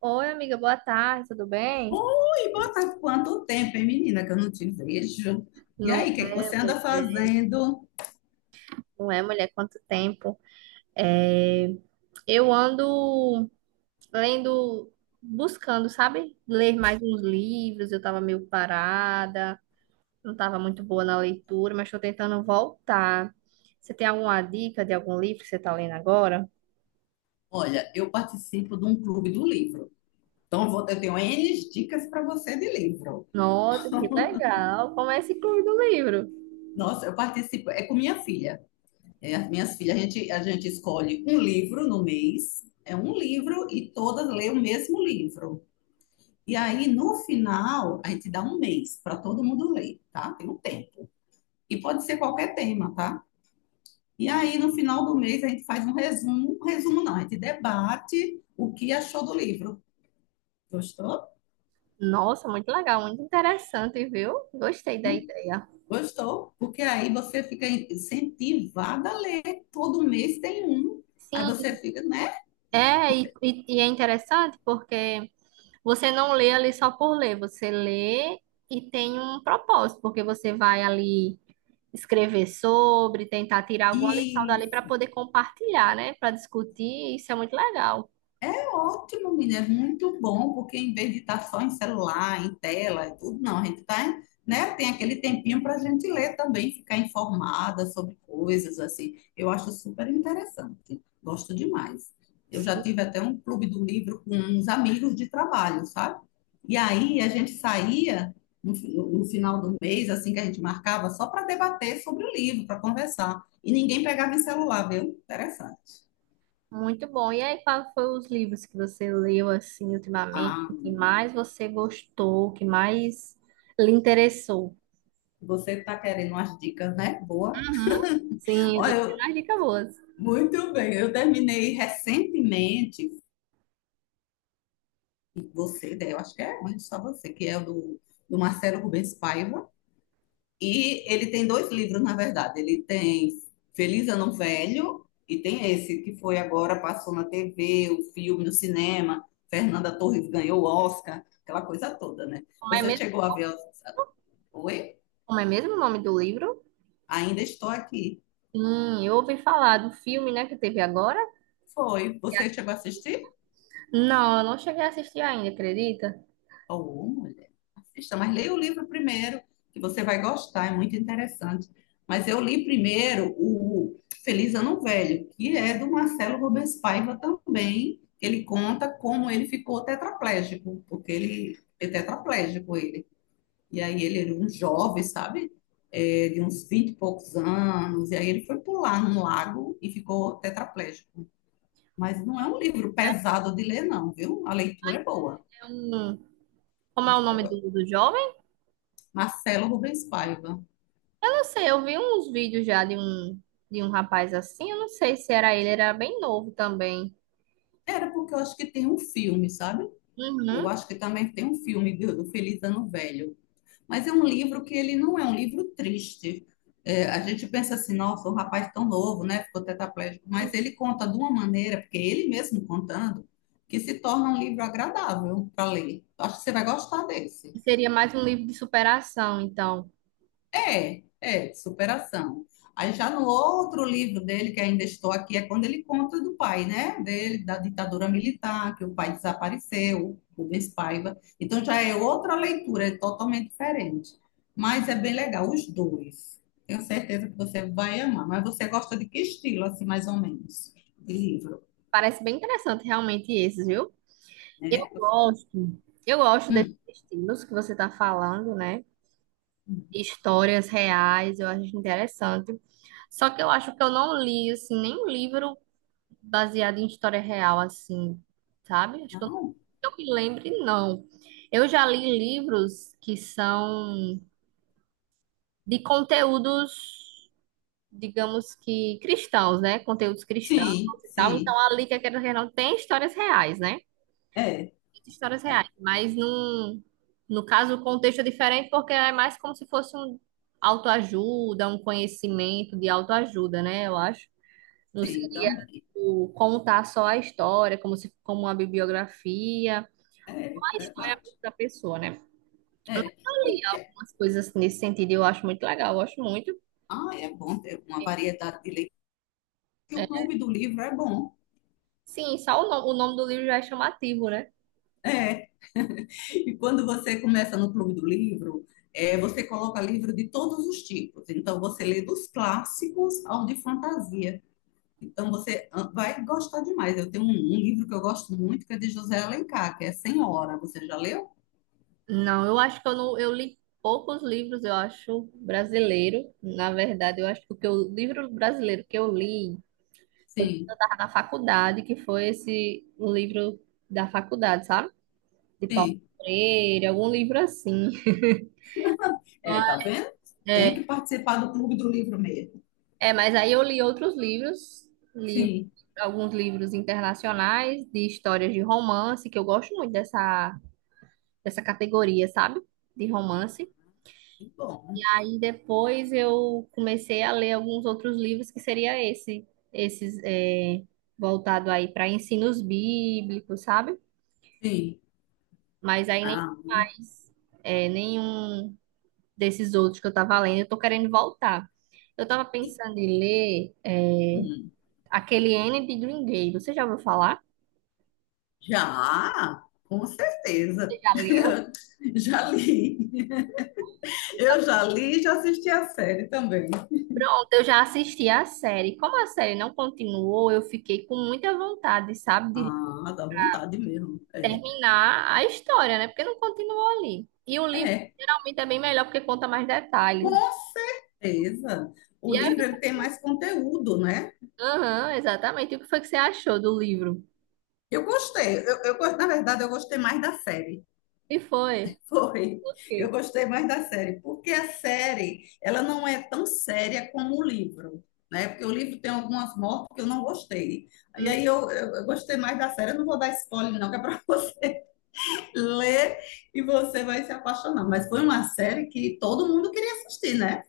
Oi, amiga, boa tarde, tudo bem? Ui, boa tarde. Quanto tempo, hein, menina, que eu não te vejo. E Não aí, o que é que é, você anda fazendo? não é, mulher, quanto tempo? É, eu ando lendo, buscando, sabe? Ler mais uns livros, eu tava meio parada, não tava muito boa na leitura, mas tô tentando voltar. Você tem alguma dica de algum livro que você tá lendo agora? Olha, eu participo de um clube do livro. Então, eu tenho N dicas para você de livro. Nossa, que legal! Comece Clube do Livro. Nossa, eu participo, é com minha filha. É, as minhas filhas, a gente escolhe um livro no mês, é um livro e todas lêem o mesmo livro. E aí, no final, a gente dá um mês para todo mundo ler, tá? Tem um tempo. E pode ser qualquer tema, tá? E aí, no final do mês, a gente faz um resumo. Um resumo não, a gente debate o que achou do livro. Gostou? Nossa, muito legal, muito interessante, viu? Gostei da Não ideia. gostou? Porque aí você fica incentivada a ler. Todo mês tem um. Aí Sim, você fica, né? é, e é interessante porque. Você não lê ali só por ler, você lê e tem um propósito, porque você vai ali escrever sobre, tentar tirar alguma lição E dali para poder compartilhar, né? Para discutir, isso é muito legal. Ótimo, menina, é muito bom, porque em vez de estar só em celular, em tela e tudo, não, a gente tá, né, tem aquele tempinho para a gente ler também, ficar informada sobre coisas assim. Eu acho super interessante, gosto demais. Eu já Sim, tive até um clube do livro com uns amigos de trabalho, sabe? E aí a gente saía no final do mês, assim que a gente marcava, só para debater sobre o livro, para conversar. E ninguém pegava em celular, viu? Interessante. muito bom. E aí, quais foram os livros que você leu assim ultimamente? Ah, O que mais você gostou? O que mais lhe interessou? você está querendo umas dicas, né? Boa. Uhum. Sim, eu Olha, tô tendo eu- umas dicas boas. Muito bem. Eu terminei recentemente, você, né, eu acho que é onde só você, que é do Marcelo Rubens Paiva. E ele tem dois livros, na verdade. Ele tem Feliz Ano Velho e tem esse que foi agora, passou na TV, o filme, no cinema. Fernanda Torres ganhou o Oscar, aquela coisa toda, né? Como é Você mesmo, chegou a ver? Oi? como é mesmo o nome do livro? Ainda estou aqui. Sim, eu ouvi falar do filme, né, que teve agora. Foi. Você chegou a assistir? Não, eu não cheguei a assistir ainda, acredita? Ou, mulher, assista, mas leia o livro primeiro, que você vai gostar, é muito interessante. Mas eu li primeiro o Feliz Ano Velho, que é do Marcelo Rubens Paiva também. Ele conta como ele ficou tetraplégico, porque ele é tetraplégico ele. E aí ele era um jovem, sabe? É, de uns 20 e poucos anos, e aí ele foi pular num lago e ficou tetraplégico. Mas não é um livro pesado de ler, não, viu? A leitura é boa. É um... Como é o Você vai nome do jovem? Marcelo Rubens Paiva. Eu não sei, eu vi uns vídeos já de um rapaz assim, eu não sei se era ele, era bem novo também. Era porque eu acho que tem um filme, sabe? Uhum. Eu acho que também tem um filme do Feliz Ano Velho. Mas é um livro que ele não é um livro triste. É, a gente pensa assim, nossa, um rapaz tão novo, né? Ficou tetraplégico. E Mas ele conta de uma maneira, porque ele mesmo contando, que se torna um livro agradável para ler. Eu acho que você vai gostar desse. seria mais um livro de superação, então. É, de superação. Aí já no outro livro dele, que ainda estou aqui, é quando ele conta do pai, né? Dele, da ditadura militar, que o pai desapareceu, Rubens Paiva. Então já é outra leitura, é totalmente diferente. Mas é bem legal, os dois. Tenho certeza que você vai amar. Mas você gosta de que estilo, assim, mais ou menos, de livro? Parece bem interessante realmente esses, viu? É, Eu gostou? gosto, eu gosto desses Hum, estilos que você está falando, né? Histórias reais, eu acho interessante. Só que eu acho que eu não li, assim, nenhum livro baseado em história real, assim, sabe? Acho que não? eu me lembre, não. Eu já li livros que são de conteúdos, digamos que cristãos, né? Conteúdos cristãos Sim, e tal. Então, sim. ali que a Quero tem histórias reais, né? É, Histórias reais, mas num, no caso o contexto é diferente porque é mais como se fosse um autoajuda, um conhecimento de autoajuda, né? Eu acho. Não sim, seria, também. tipo, contar só a história, como se como uma bibliografia, É, uma história verdade. da pessoa, né? É. Eu li algumas coisas nesse sentido, e eu acho muito legal, eu gosto muito. Ah, é bom ter uma variedade de leitura, porque o É, clube do livro é bom. sim, só o, no- o nome do livro já é chamativo, né? É. E quando você começa no clube do livro, é, você coloca livro de todos os tipos. Então, você lê dos clássicos ao de fantasia. Então, você ah, vai gostar demais. Eu tenho um livro que eu gosto muito, que é de José Alencar, que é Senhora. Você já leu? Não, eu acho que eu não, eu li poucos livros, eu acho, brasileiro. Na verdade, eu acho que o livro brasileiro que eu li foi quando eu Sim, estava na faculdade, que foi esse o livro da faculdade, sabe? De Paulo sim. Freire, algum livro assim. É, tá vendo? Tem É, que participar do clube do livro mesmo. é, mas aí eu li outros livros, li Sim. alguns livros internacionais de histórias de romance, que eu gosto muito dessa categoria, sabe? De romance. Que bom. Aí depois eu comecei a ler alguns outros livros que seria esses voltado aí para ensinos bíblicos, sabe? Sim. Mas aí nem Ah, mais nenhum desses outros que eu tava lendo, eu tô querendo voltar. Eu tava pensando em ler hum. aquele N de Green Day. Você já ouviu falar? Já, com Você certeza. já leu? Já li. Eu já li e já assisti a série também. Pronto, eu já assisti a série. Como a série não continuou, eu fiquei com muita vontade, sabe, de Ah, dá vontade mesmo. É, terminar a história, né? Porque não continuou ali. E o livro é, geralmente é bem melhor porque conta mais detalhes. com certeza. O E aí, livro eu- ele tem mais conteúdo, né? aham, exatamente. E o que foi que você achou do livro? Eu gostei. Na verdade, eu gostei mais da série. E foi? Foi. O Eu quê? gostei mais da série, porque a série, ela não é tão séria como o livro, né? Porque o livro tem algumas mortes que eu não gostei. E Hum. aí eu gostei mais da série. Eu não vou dar spoiler, não, que é para você ler e você vai se apaixonar. Mas foi uma série que todo mundo queria assistir, né?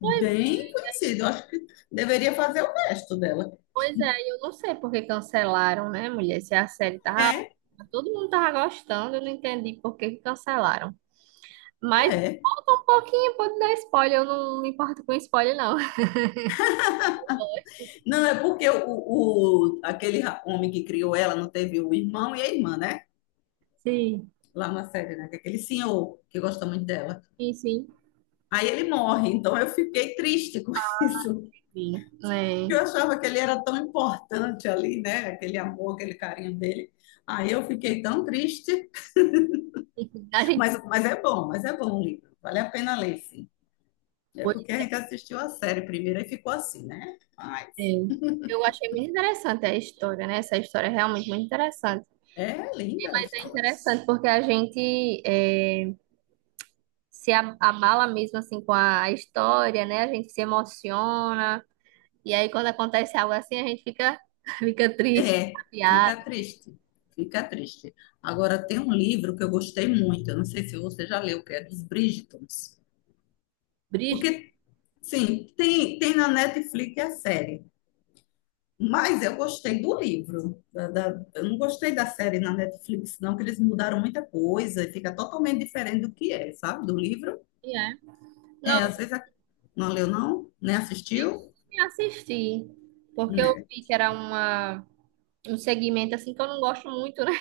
Pois, conhecida. Eu acho que deveria fazer o resto dela. pois é, eu não sei por que cancelaram, né, mulher? Se a série tava. É, Todo mundo tava gostando, eu não entendi por que que cancelaram. Mas é. falta um pouquinho, pode dar spoiler. Eu não me importo com spoiler, não. Eu gosto. Não, é porque aquele homem que criou ela não teve o irmão e a irmã, né? Sim, Lá na série, né? Que é aquele senhor que gosta muito dela. Sim. Aí ele morre, então eu fiquei triste com isso. Sim. É. Eu achava que ele era tão importante ali, né? Aquele amor, aquele carinho dele. Aí eu fiquei tão triste, Enfim, a gente mas, mas é bom o livro. Vale a pena ler, sim. É foi. porque a Né? gente assistiu a série primeiro e ficou assim, né? É. Mas Eu achei muito interessante a história, né? Essa história é realmente muito interessante. é linda a Mas é história. interessante porque a gente é, se a- abala mesmo assim com a história, né? A gente se emociona. E aí quando acontece algo assim, a gente fica, fica triste, É, fica chateado. triste, fica triste. Agora tem um livro que eu gostei muito, eu não sei se você já leu, que é dos Bridgetons. Brígido, Porque Sim, tem, tem na Netflix a série, mas eu gostei do livro. Eu não gostei da série na Netflix, não, que eles mudaram muita coisa e fica totalmente diferente do que é, sabe? Do livro. né? É, às vezes não leu, não, nem assistiu, Nem assisti, porque eu né? vi que era uma, um segmento assim que eu não gosto muito, né?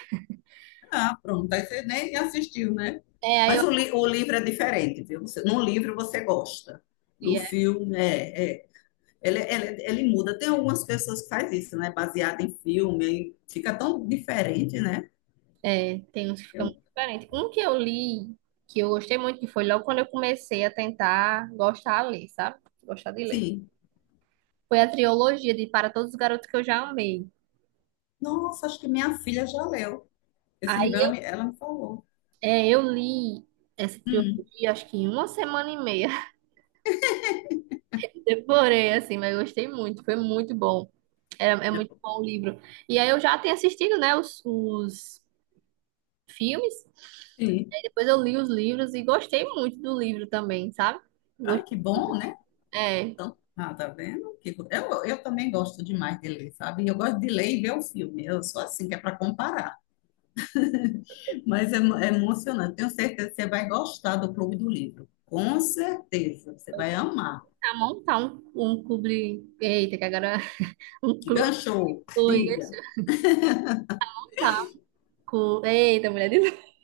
Ah, pronto, aí você nem assistiu, né? É, aí Mas eu o livro é diferente, viu? Você, no livro você gosta vi, do é, filme, Ele, ele muda. Tem algumas pessoas que fazem isso, né? Baseado em filme, aí fica tão diferente, né? é, tem uns que ficam Eu, muito diferentes. Um que eu li, que eu gostei muito, que foi logo quando eu comecei a tentar gostar a ler, sabe? Gostar de ler. sim. Foi a trilogia de Para Todos os Garotos que eu já amei. Nossa, acho que minha filha já leu. Esse Aí livro eu, ela me falou. Eu li essa Hum, trilogia, acho que em uma semana e meia. Devorei, assim, mas eu gostei muito, foi muito bom. É, é é, muito bom o livro. E aí eu já tenho assistido, né, os filmes. sim. Aí depois eu li os livros e gostei muito do livro também, sabe? Ai, que Gostei muito. bom, né? É, Então, ah, tá vendo? Eu também gosto demais de ler, sabe? Eu gosto de ler e ver o filme. Eu sou assim, que é para comparar. Mas é emocionante. Tenho certeza que você vai gostar do Clube do Livro. Com certeza. Você vou vai amar. tentar montar um clube. Eita, que agora. Um clube. Ganchou, diga. Deixa eu montar um clube. Eita, mulher de novo.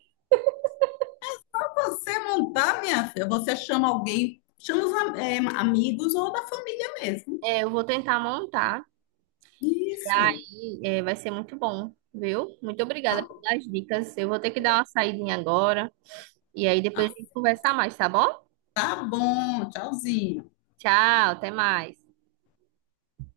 Você montar, minha filha, você chama alguém, chama os amigos ou da família mesmo. É, eu vou tentar montar. Isso. E, é, vai ser muito bom, viu? Muito Tá obrigada bom. pelas dicas. Eu vou ter que dar uma saidinha agora. E aí depois Ah. a gente conversa mais, tá bom? Tá bom, tchauzinho. Tchau, até mais.